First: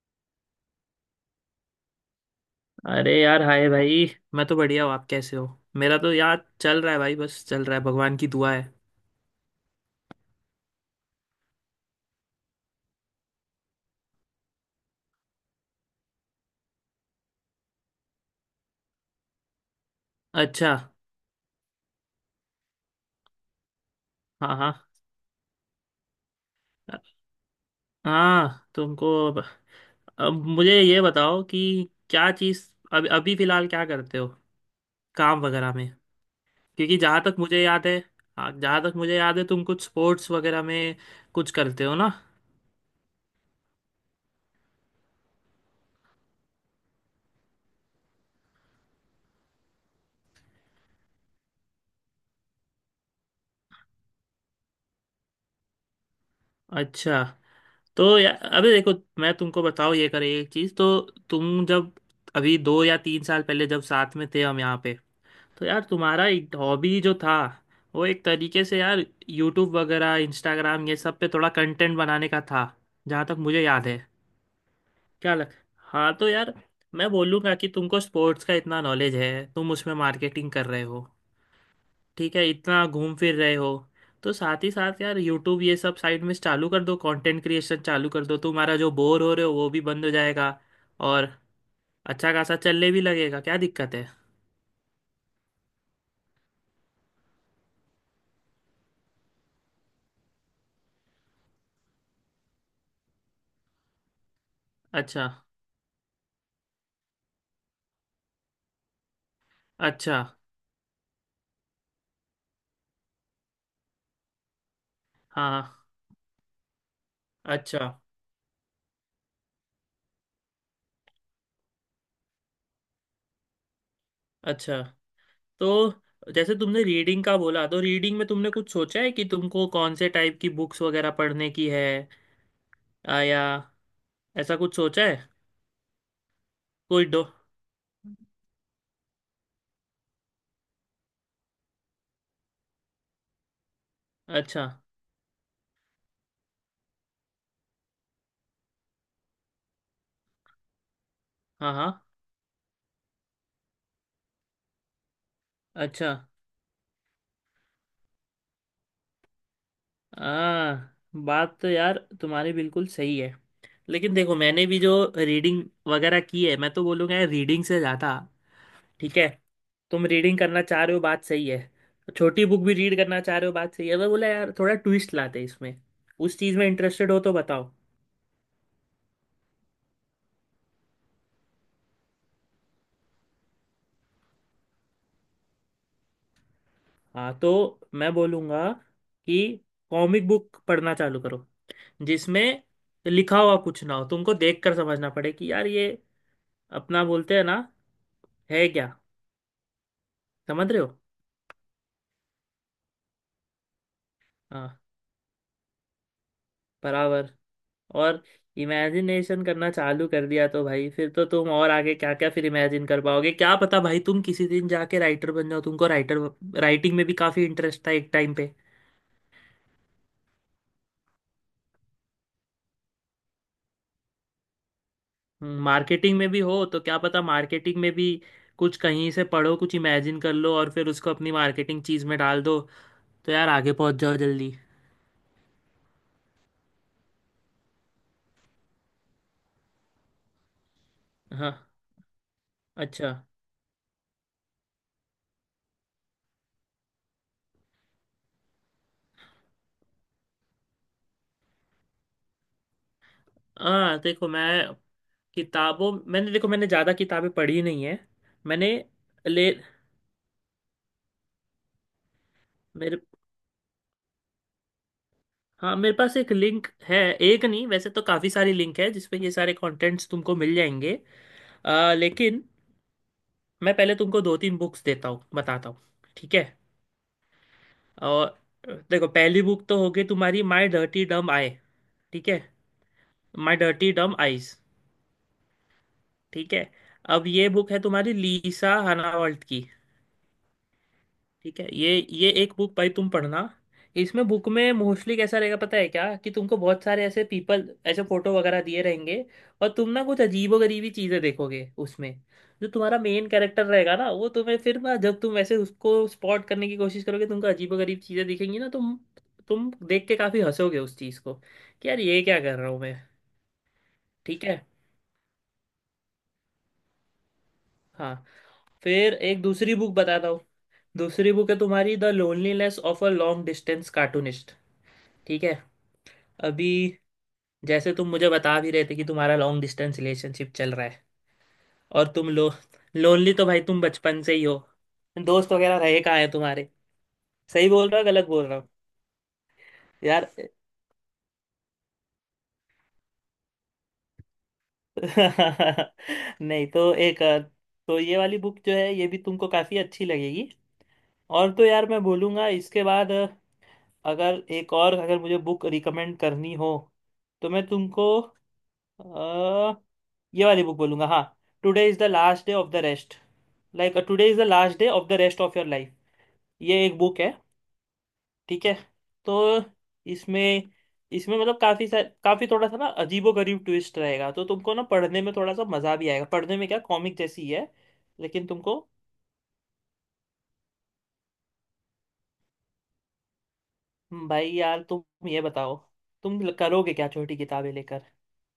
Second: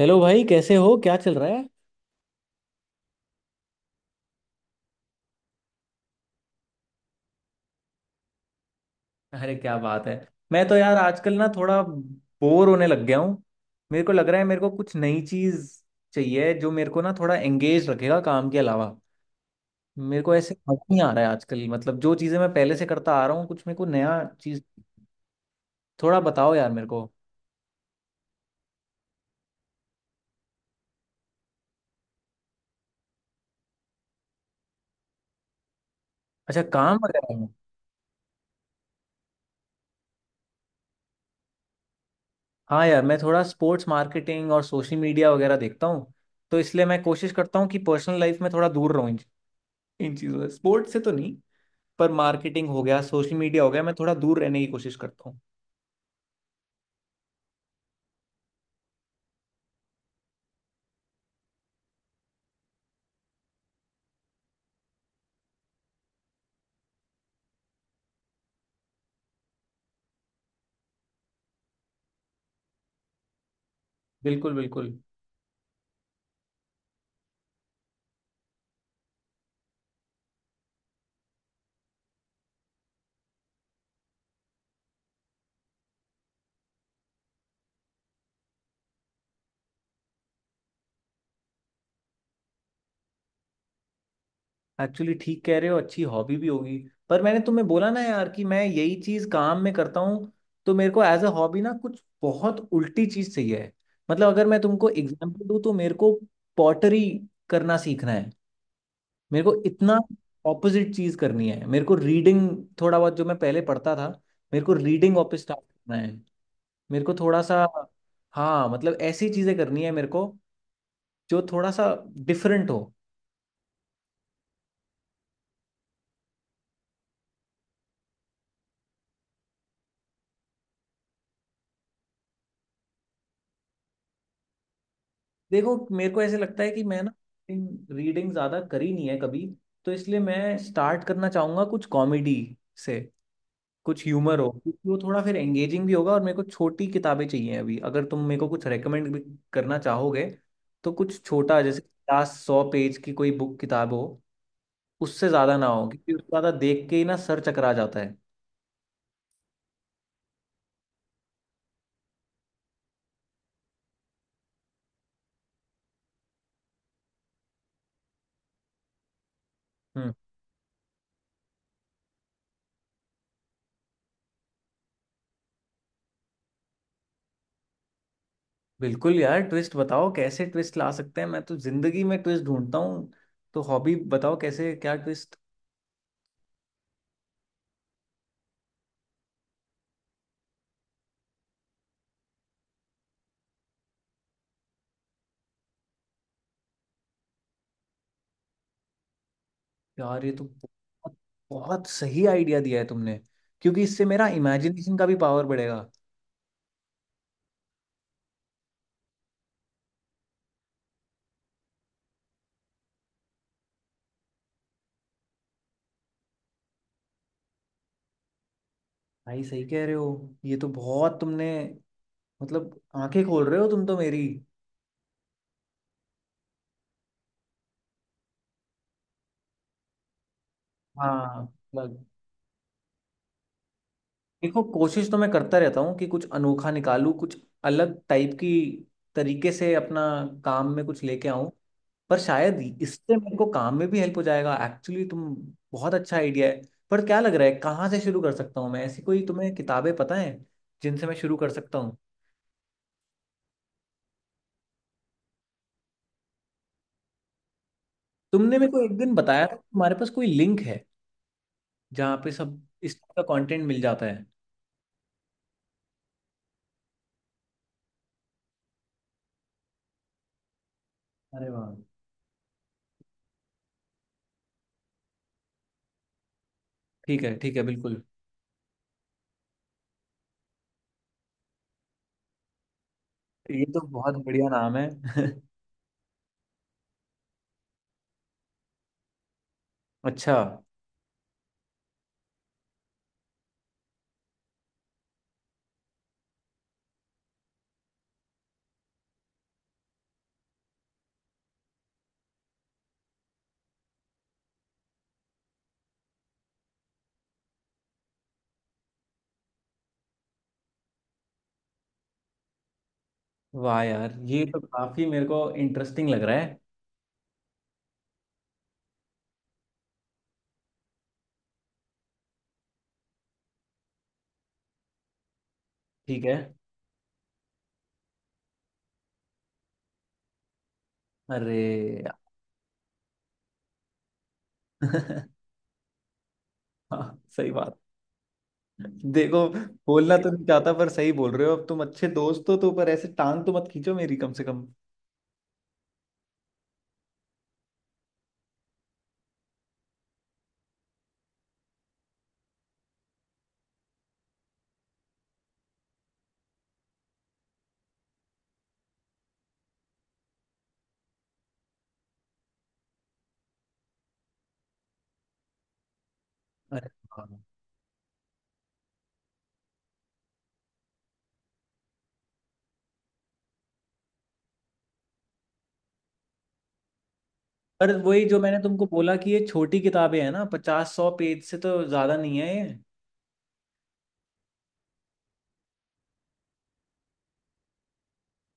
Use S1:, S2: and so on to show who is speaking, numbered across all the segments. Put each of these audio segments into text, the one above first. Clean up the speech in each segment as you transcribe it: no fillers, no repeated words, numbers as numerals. S1: Hello भाई, कैसे हो? क्या चल रहा है?
S2: अरे यार, हाय भाई। मैं तो बढ़िया हूँ, आप कैसे हो? मेरा तो यार चल रहा है भाई, बस चल रहा है, भगवान की दुआ है।
S1: अरे, क्या बात है। मैं तो यार आजकल ना थोड़ा बोर होने लग गया हूँ। मेरे को लग रहा है मेरे को कुछ नई चीज चाहिए जो मेरे को ना थोड़ा एंगेज रखेगा काम के अलावा। मेरे को ऐसे
S2: अच्छा।
S1: मजा नहीं आ रहा है आजकल। मतलब जो चीजें मैं पहले से करता आ रहा हूँ, कुछ मेरे को नया
S2: हाँ
S1: चीज
S2: हाँ
S1: थोड़ा बताओ यार मेरे को।
S2: हाँ। अब मुझे ये बताओ कि क्या चीज़ अब अभी फ़िलहाल क्या करते हो काम वगैरह में?
S1: अच्छा, काम
S2: क्योंकि जहाँ
S1: वगैरह
S2: तक
S1: में?
S2: मुझे याद है हाँ, जहाँ तक मुझे याद है तुम कुछ स्पोर्ट्स वगैरह में कुछ करते हो ना।
S1: हाँ यार, मैं थोड़ा स्पोर्ट्स मार्केटिंग और सोशल मीडिया वगैरह देखता हूँ। तो इसलिए मैं कोशिश करता हूँ कि पर्सनल लाइफ में थोड़ा दूर रहूँ इन इन चीज़ों से। स्पोर्ट्स से तो नहीं, पर मार्केटिंग हो गया, सोशल मीडिया हो गया, मैं थोड़ा दूर रहने की कोशिश करता हूँ।
S2: अच्छा। तो या अबे देखो, मैं तुमको बताऊँ ये करे एक चीज़ तो। तुम जब अभी दो या तीन साल पहले जब साथ में थे हम यहाँ पे, तो यार तुम्हारा एक हॉबी जो था, वो एक तरीके से यार यूट्यूब वगैरह इंस्टाग्राम ये सब पे थोड़ा कंटेंट बनाने का था, जहाँ तक मुझे याद है।
S1: बिल्कुल, बिल्कुल।
S2: क्या लग हाँ तो यार, मैं बोलूँगा कि तुमको स्पोर्ट्स का इतना नॉलेज है, तुम उसमें मार्केटिंग कर रहे हो, ठीक है, इतना घूम फिर रहे हो, तो साथ ही साथ यार यूट्यूब ये सब साइड में चालू कर दो, कंटेंट क्रिएशन चालू कर दो, तुम्हारा जो बोर हो रहे हो वो भी बंद हो जाएगा और अच्छा खासा चलने भी लगेगा, क्या दिक्कत है?
S1: एक्चुअली ठीक कह रहे हो, अच्छी हॉबी भी होगी। पर मैंने तुम्हें बोला ना यार कि मैं यही चीज काम में करता हूँ। तो मेरे को एज अ हॉबी ना कुछ बहुत उल्टी चीज चाहिए है। मतलब अगर मैं तुमको
S2: अच्छा।
S1: एग्जांपल दूँ तो मेरे को पॉटरी करना सीखना है। मेरे को इतना
S2: अच्छा।
S1: ऑपोजिट चीज करनी है। मेरे को रीडिंग, थोड़ा बहुत जो मैं पहले पढ़ता था, मेरे को रीडिंग वापस स्टार्ट
S2: हाँ।
S1: करना है। मेरे को थोड़ा सा,
S2: अच्छा।
S1: हाँ, मतलब ऐसी चीजें करनी है मेरे को जो थोड़ा सा डिफरेंट हो।
S2: अच्छा। तो जैसे तुमने रीडिंग का बोला, तो रीडिंग में तुमने कुछ सोचा है कि तुमको कौन से टाइप की बुक्स वगैरह पढ़ने की है, या ऐसा कुछ सोचा है?
S1: देखो, मेरे को ऐसे लगता है कि मैं
S2: कोई
S1: ना
S2: डो
S1: रीडिंग ज़्यादा करी नहीं है कभी। तो इसलिए मैं स्टार्ट करना चाहूँगा कुछ कॉमेडी से, कुछ ह्यूमर हो,
S2: अच्छा।
S1: क्योंकि वो थोड़ा फिर एंगेजिंग भी होगा। और मेरे को छोटी किताबें चाहिए अभी। अगर तुम मेरे को कुछ रेकमेंड भी करना चाहोगे, तो कुछ छोटा,
S2: हाँ
S1: जैसे
S2: हाँ।
S1: 50-100 पेज की कोई बुक किताब हो। उससे ज़्यादा ना हो,
S2: अच्छा।
S1: क्योंकि उससे ज़्यादा देख के ही ना सर चकरा जाता है।
S2: आ, बात तो यार तुम्हारी बिल्कुल सही है। लेकिन देखो, मैंने भी जो रीडिंग वगैरह की है, मैं तो बोलूँगा यार रीडिंग से ज़्यादा। ठीक है, तुम
S1: हम्म।
S2: रीडिंग करना चाह रहे हो, बात सही है, छोटी बुक भी रीड करना चाह रहे हो, बात सही है, मैं बोला यार थोड़ा ट्विस्ट लाते इसमें, उस चीज़ में इंटरेस्टेड हो तो बताओ।
S1: बिल्कुल यार, ट्विस्ट बताओ, कैसे ट्विस्ट ला सकते हैं। मैं तो जिंदगी में ट्विस्ट ढूंढता हूँ। तो हॉबी बताओ, कैसे, क्या ट्विस्ट?
S2: हाँ तो मैं बोलूँगा कि कॉमिक बुक पढ़ना चालू करो, जिसमें लिखा हुआ कुछ ना हो, तुमको देख कर समझना पड़े कि यार ये, अपना बोलते हैं ना, है क्या?
S1: यार, ये तो
S2: समझ रहे हो?
S1: बहुत बहुत सही आइडिया दिया है तुमने। क्योंकि इससे मेरा
S2: हाँ।
S1: इमेजिनेशन का भी पावर बढ़ेगा।
S2: बराबर। और इमेजिनेशन करना चालू कर दिया तो भाई फिर तो तुम और आगे क्या क्या फिर इमेजिन कर पाओगे, क्या पता भाई तुम किसी दिन जाके राइटर बन जाओ, तुमको राइटर राइटिंग में भी काफ़ी इंटरेस्ट था एक टाइम पे।
S1: भाई, सही कह रहे हो। ये तो बहुत तुमने, मतलब, आंखें खोल रहे हो तुम तो मेरी।
S2: मार्केटिंग में भी हो तो क्या पता मार्केटिंग में भी कुछ कहीं से पढ़ो, कुछ इमेजिन कर लो और फिर उसको अपनी
S1: हाँ,
S2: मार्केटिंग चीज़ में डाल दो, तो यार आगे पहुंच जाओ जल्दी।
S1: देखो, कोशिश तो मैं करता रहता हूँ कि कुछ अनोखा निकालूं, कुछ अलग टाइप की तरीके से अपना काम में कुछ लेके आऊं।
S2: हाँ।
S1: पर शायद
S2: अच्छा।
S1: इससे मेरे को काम में भी हेल्प हो जाएगा एक्चुअली। तुम, बहुत अच्छा आइडिया है। पर क्या लग रहा है, कहाँ से शुरू कर सकता हूँ मैं? ऐसी कोई तुम्हें किताबें पता है जिनसे मैं शुरू कर सकता हूँ?
S2: हाँ, देखो, मैं किताबों मैंने देखो मैंने ज़्यादा किताबें पढ़ी नहीं है।
S1: तुमने
S2: मैंने
S1: मेरे को एक दिन बताया
S2: ले
S1: था कि तुम्हारे पास कोई लिंक है जहाँ पे सब इस
S2: मेरे
S1: टाइप का कंटेंट मिल जाता है।
S2: हाँ, मेरे पास एक लिंक है। एक नहीं, वैसे तो काफ़ी सारी लिंक है जिसपे ये सारे कंटेंट्स तुमको मिल जाएंगे।
S1: अरे वाह।
S2: लेकिन मैं पहले तुमको दो तीन बुक्स देता हूँ, बताता हूँ। ठीक है।
S1: ठीक है, ठीक है, बिल्कुल।
S2: और देखो, पहली बुक तो होगी तुम्हारी माई डर्टी डम आई। ठीक है, माई
S1: ये तो
S2: डर्टी
S1: बहुत
S2: डम
S1: बढ़िया
S2: आईज।
S1: नाम है।
S2: ठीक है। अब ये बुक है तुम्हारी लीसा हनावल्ट की।
S1: अच्छा।
S2: ठीक है। ये एक बुक भाई तुम पढ़ना। इसमें, बुक में मोस्टली कैसा रहेगा पता है क्या? कि तुमको बहुत सारे ऐसे पीपल, ऐसे फोटो वगैरह दिए रहेंगे, और तुम ना कुछ अजीबो गरीबी चीजें देखोगे उसमें। जो तुम्हारा मेन कैरेक्टर रहेगा ना, वो तुम्हें फिर ना, जब तुम ऐसे उसको स्पॉट करने की कोशिश करोगे, तुमको अजीबो गरीब चीजें दिखेंगी ना, तुम देख के काफी हंसोगे उस चीज को कि यार ये क्या कर रहा हूँ मैं।
S1: वाह यार, ये
S2: ठीक
S1: तो
S2: है।
S1: काफी मेरे को इंटरेस्टिंग लग रहा है।
S2: हाँ, फिर एक दूसरी बुक बताता हूँ। दूसरी बुक है तुम्हारी the loneliness of a long distance cartoonist. ठीक है।
S1: ठीक है।
S2: अभी जैसे तुम मुझे बता भी रहे थे कि तुम्हारा लॉन्ग डिस्टेंस रिलेशनशिप चल रहा है,
S1: अरे
S2: और
S1: यार।
S2: तुम लो लोनली तो भाई तुम बचपन से ही हो, दोस्त वगैरह रहे कहाँ हैं तुम्हारे।
S1: हाँ, सही
S2: सही
S1: बात।
S2: बोल रहा हूँ, गलत बोल रहा हूँ?
S1: देखो, बोलना तो
S2: यार
S1: नहीं चाहता, पर सही बोल रहे हो। अब तुम अच्छे दोस्त हो, तो पर ऐसे टांग तो मत खींचो मेरी कम से कम।
S2: नहीं तो। तो ये वाली बुक जो है ये भी तुमको काफ़ी अच्छी लगेगी। और तो यार मैं बोलूँगा इसके बाद, अगर एक और, अगर मुझे बुक रिकमेंड करनी हो, तो मैं तुमको अ, ये वाली बुक बोलूँगा। हाँ। Today is the last day of the rest, like today is the last day of the rest of your life. ये
S1: अरे
S2: एक बुक है।
S1: हाँ।
S2: ठीक है। तो इसमें इसमें, मतलब काफ़ी थोड़ा सा ना अजीबो गरीब ट्विस्ट रहेगा, तो तुमको ना पढ़ने में थोड़ा सा मज़ा भी आएगा। पढ़ने में क्या, कॉमिक जैसी ही है।
S1: पर वही, जो
S2: लेकिन
S1: मैंने
S2: तुमको
S1: तुमको बोला कि ये छोटी किताबें हैं ना, 50-100 पेज से तो ज्यादा नहीं है ये।
S2: भाई यार, तुम ये बताओ, तुम करोगे क्या छोटी किताबें लेकर?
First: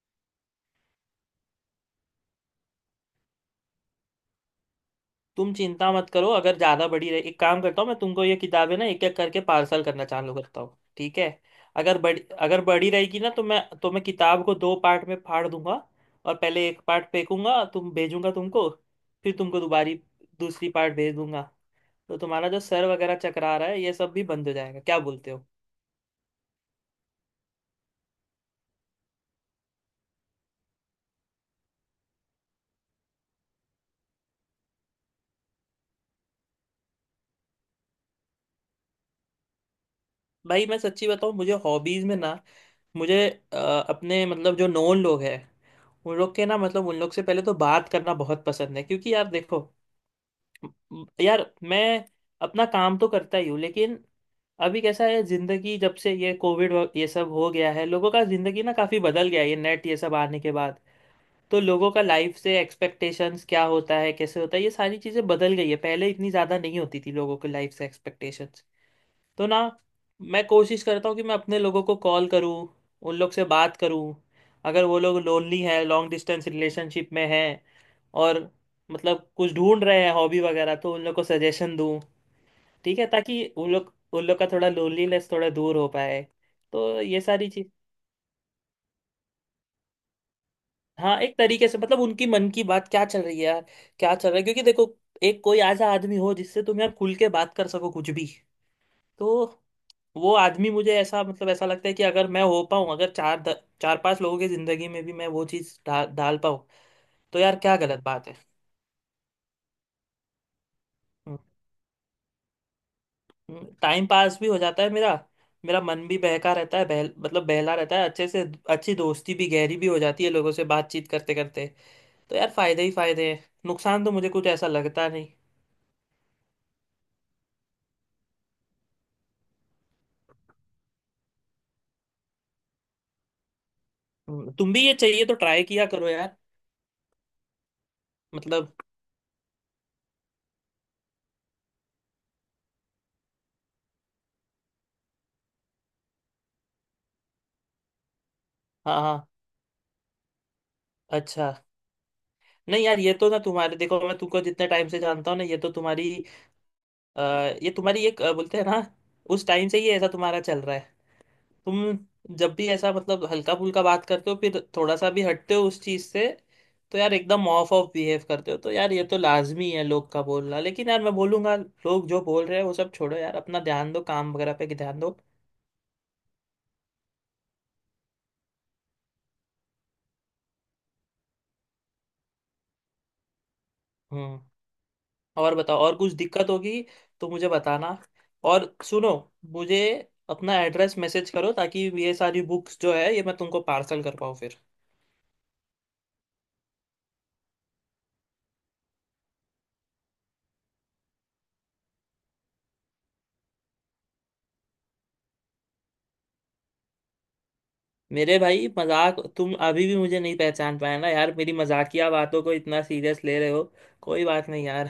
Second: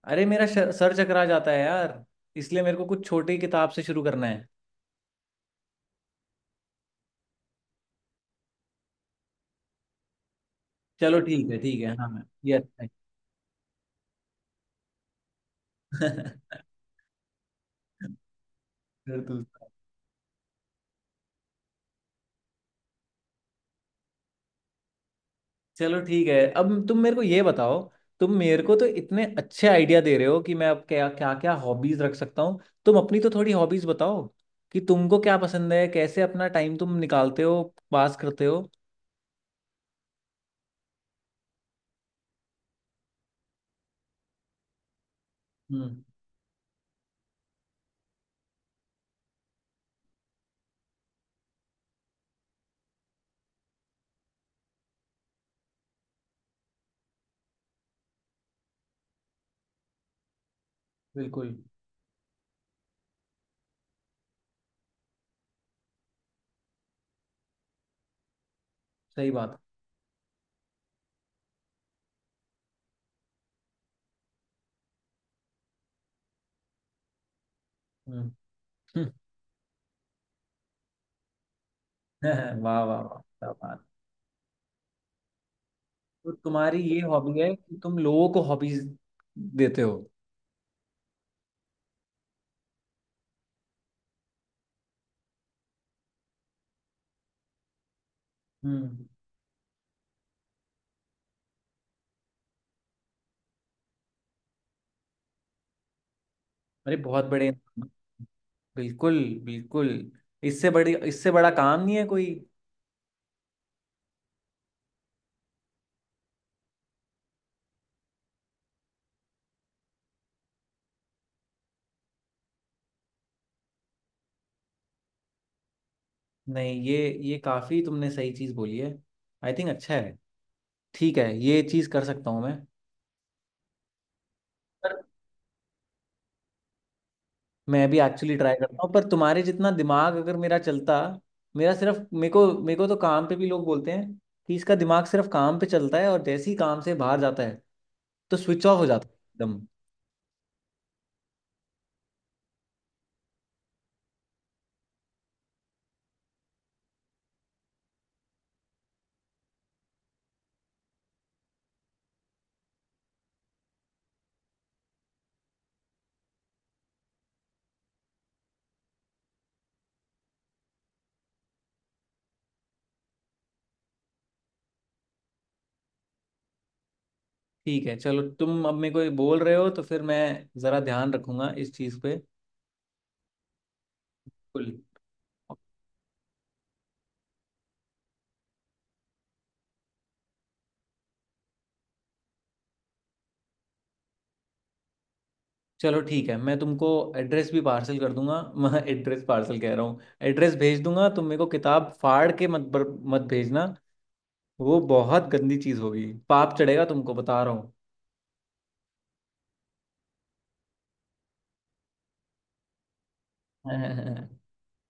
S1: अरे, मेरा सर चकरा जाता है यार। इसलिए मेरे को कुछ छोटी किताब से शुरू करना है।
S2: तुम चिंता मत करो, अगर ज़्यादा बड़ी रही, एक काम करता हूँ, मैं तुमको ये किताबें ना एक एक करके पार्सल करना चालू करता हूँ। ठीक
S1: चलो
S2: है।
S1: ठीक है, ठीक है,
S2: अगर बड़ी
S1: हाँ, ये
S2: अगर
S1: अच्छा है।
S2: बड़ी रहेगी ना, तो मैं किताब को दो पार्ट में फाड़ दूंगा, और पहले एक पार्ट फेंकूंगा, तुम भेजूंगा तुमको,
S1: फिर
S2: फिर तुमको
S1: दूसरा।
S2: दोबारी दूसरी पार्ट भेज दूंगा, तो तुम्हारा जो सर वगैरह चकरा रहा है ये सब भी बंद हो जाएगा। क्या बोलते हो?
S1: चलो ठीक है, अब तुम मेरे को ये बताओ। तुम मेरे को तो इतने अच्छे आइडिया दे रहे हो कि मैं अब क्या क्या क्या हॉबीज रख सकता हूँ। तुम अपनी तो थोड़ी हॉबीज बताओ, कि तुमको क्या पसंद है, कैसे अपना टाइम तुम निकालते हो, पास करते हो।
S2: भाई मैं सच्ची बताऊँ, मुझे हॉबीज़ में ना, मुझे अ, अपने मतलब जो नॉन लोग हैं,
S1: हम्म।
S2: उन लोग के ना, मतलब उन लोग से पहले तो बात करना बहुत पसंद है, क्योंकि यार देखो, यार मैं अपना काम तो करता ही हूँ लेकिन अभी कैसा है जिंदगी, जब से ये कोविड ये सब हो गया है, लोगों का जिंदगी ना काफी बदल गया है, ये नेट ये सब आने के बाद।
S1: बिल्कुल।
S2: तो लोगों का लाइफ से एक्सपेक्टेशंस क्या होता है, कैसे होता है, ये सारी चीजें बदल गई है, पहले इतनी ज्यादा नहीं होती थी लोगों के लाइफ से एक्सपेक्टेशंस।
S1: सही
S2: तो
S1: बात।
S2: ना मैं कोशिश करता हूँ कि मैं अपने लोगों को कॉल करूँ, उन लोग से बात करूँ, अगर वो लोग लोनली हैं, लॉन्ग डिस्टेंस रिलेशनशिप में हैं,
S1: हम्म।
S2: और मतलब कुछ ढूंढ रहे हैं हॉबी वगैरह, तो उन लोग को सजेशन दूँ।
S1: वाह
S2: ठीक
S1: वाह
S2: है,
S1: वाह,
S2: ताकि
S1: क्या
S2: उन
S1: बात।
S2: लोग उन लोग का थोड़ा लोनलीनेस थोड़ा दूर हो पाए।
S1: तो तुम्हारी
S2: तो
S1: ये
S2: ये
S1: हॉबी
S2: सारी
S1: है
S2: चीज
S1: कि तुम लोगों को हॉबीज देते हो?
S2: हाँ, एक तरीके से मतलब उनकी मन की बात क्या चल रही है यार, क्या चल रहा है, क्योंकि देखो, एक कोई ऐसा आदमी हो जिससे तुम यार खुल के बात कर सको कुछ भी,
S1: हम्म।
S2: तो वो आदमी मुझे ऐसा, मतलब ऐसा लगता है कि अगर मैं हो पाऊँ, अगर चार पांच लोगों की जिंदगी में भी मैं वो चीज़ डाल पाऊँ,
S1: अरे, बहुत
S2: तो
S1: बड़े
S2: यार क्या
S1: इंसान।
S2: गलत बात है?
S1: बिल्कुल, बिल्कुल। इससे बड़ी, इससे बड़ा काम नहीं है कोई।
S2: टाइम पास भी हो जाता है मेरा, मेरा मन भी बहका रहता है, बहल मतलब बहला रहता है अच्छे से। अच्छी दोस्ती भी गहरी भी हो जाती है लोगों से बातचीत करते करते। तो यार फायदे ही फायदे हैं, नुकसान तो मुझे कुछ ऐसा लगता नहीं।
S1: नहीं, ये काफी तुमने सही चीज बोली है। आई थिंक अच्छा है। ठीक है, ये चीज कर सकता हूँ मैं।
S2: तुम भी ये
S1: पर
S2: चाहिए तो ट्राई किया करो यार।
S1: मैं भी एक्चुअली ट्राई
S2: मतलब।
S1: करता हूँ, पर तुम्हारे जितना दिमाग अगर मेरा चलता। मेरा सिर्फ मेरे को तो काम पे भी लोग बोलते हैं कि इसका दिमाग सिर्फ काम पे चलता है, और जैसे ही काम से बाहर जाता है तो स्विच ऑफ हो
S2: हाँ
S1: जाता है
S2: हाँ।
S1: एकदम।
S2: अच्छा। नहीं यार, ये तो ना तुम्हारे, देखो मैं तुमको जितने टाइम से जानता हूँ ना, अ, ये तुम्हारी एक बोलते हैं ना, उस टाइम से ही ऐसा तुम्हारा चल रहा है। तुम जब भी ऐसा, मतलब हल्का फुल्का बात करते हो, फिर थोड़ा सा भी हटते हो उस चीज से, तो यार एकदम ऑफ ऑफ बिहेव करते हो, तो यार ये तो लाजमी है लोग का बोलना, लेकिन यार मैं बोलूंगा लोग जो बोल रहे हैं वो सब छोड़ो यार, अपना ध्यान दो, काम वगैरह पे ध्यान दो।
S1: ठीक है, चलो, तुम अब मेरे को ये बोल रहे हो तो फिर मैं जरा ध्यान रखूंगा इस चीज पे।
S2: हम्म।
S1: बिल्कुल।
S2: और बताओ, और कुछ दिक्कत होगी तो मुझे बताना। और सुनो, मुझे अपना एड्रेस मैसेज करो, ताकि ये सारी बुक्स जो है ये मैं तुमको पार्सल कर पाऊँ फिर।
S1: चलो ठीक है, मैं तुमको एड्रेस भी पार्सल कर दूंगा। मैं एड्रेस पार्सल कह रहा हूँ। एड्रेस भेज दूंगा। तुम मेरे को किताब फाड़ के मत भेजना। वो बहुत गंदी चीज़ होगी, पाप चढ़ेगा, तुमको बता रहा हूँ।
S2: मेरे भाई, मजाक, तुम अभी भी मुझे नहीं पहचान पाए ना यार, मेरी मजाकिया बातों को इतना सीरियस ले रहे हो। कोई बात नहीं यार,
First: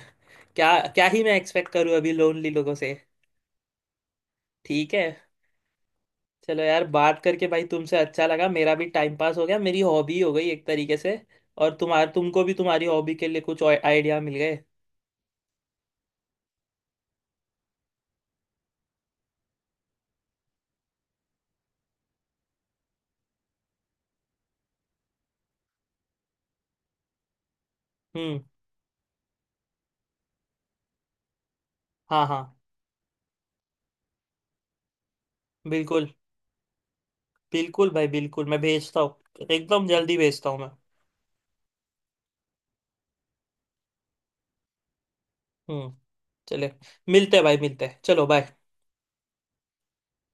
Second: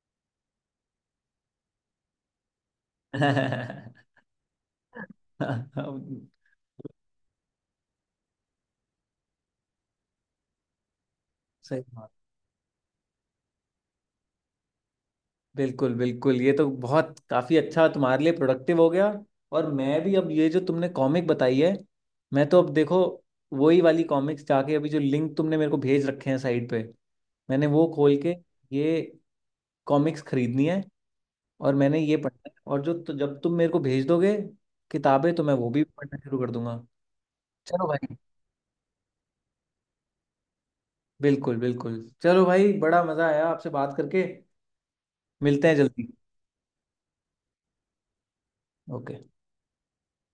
S2: क्या क्या ही मैं एक्सपेक्ट करूँ अभी लोनली लोगों से। ठीक है। चलो यार, बात करके भाई तुमसे अच्छा लगा, मेरा भी टाइम पास हो गया, मेरी हॉबी हो गई एक तरीके से, और
S1: सही बात।
S2: तुम्हार तुमको भी तुम्हारी हॉबी के लिए कुछ आइडिया मिल गए।
S1: बिल्कुल, बिल्कुल। ये तो बहुत काफ़ी अच्छा तुम्हारे लिए प्रोडक्टिव हो गया। और मैं भी अब ये जो तुमने कॉमिक बताई है, मैं तो अब देखो, वही वाली कॉमिक्स जाके, अभी जो लिंक तुमने मेरे को भेज रखे हैं साइट पे, मैंने वो खोल के
S2: हम्म।
S1: ये कॉमिक्स खरीदनी है। और मैंने ये
S2: हाँ हाँ।
S1: पढ़ना है। और जो, तो जब तुम मेरे को भेज दोगे किताबें, तो मैं वो भी
S2: बिल्कुल।
S1: पढ़ना शुरू कर दूंगा। चलो
S2: बिल्कुल भाई,
S1: भाई,
S2: बिल्कुल मैं भेजता हूँ एकदम, जल्दी भेजता हूँ मैं।
S1: बिल्कुल, बिल्कुल। चलो भाई, बड़ा मज़ा आया आपसे बात करके। मिलते हैं
S2: हम्म।
S1: जल्दी।
S2: चले, मिलते हैं भाई, मिलते हैं, चलो बाय।
S1: ओके।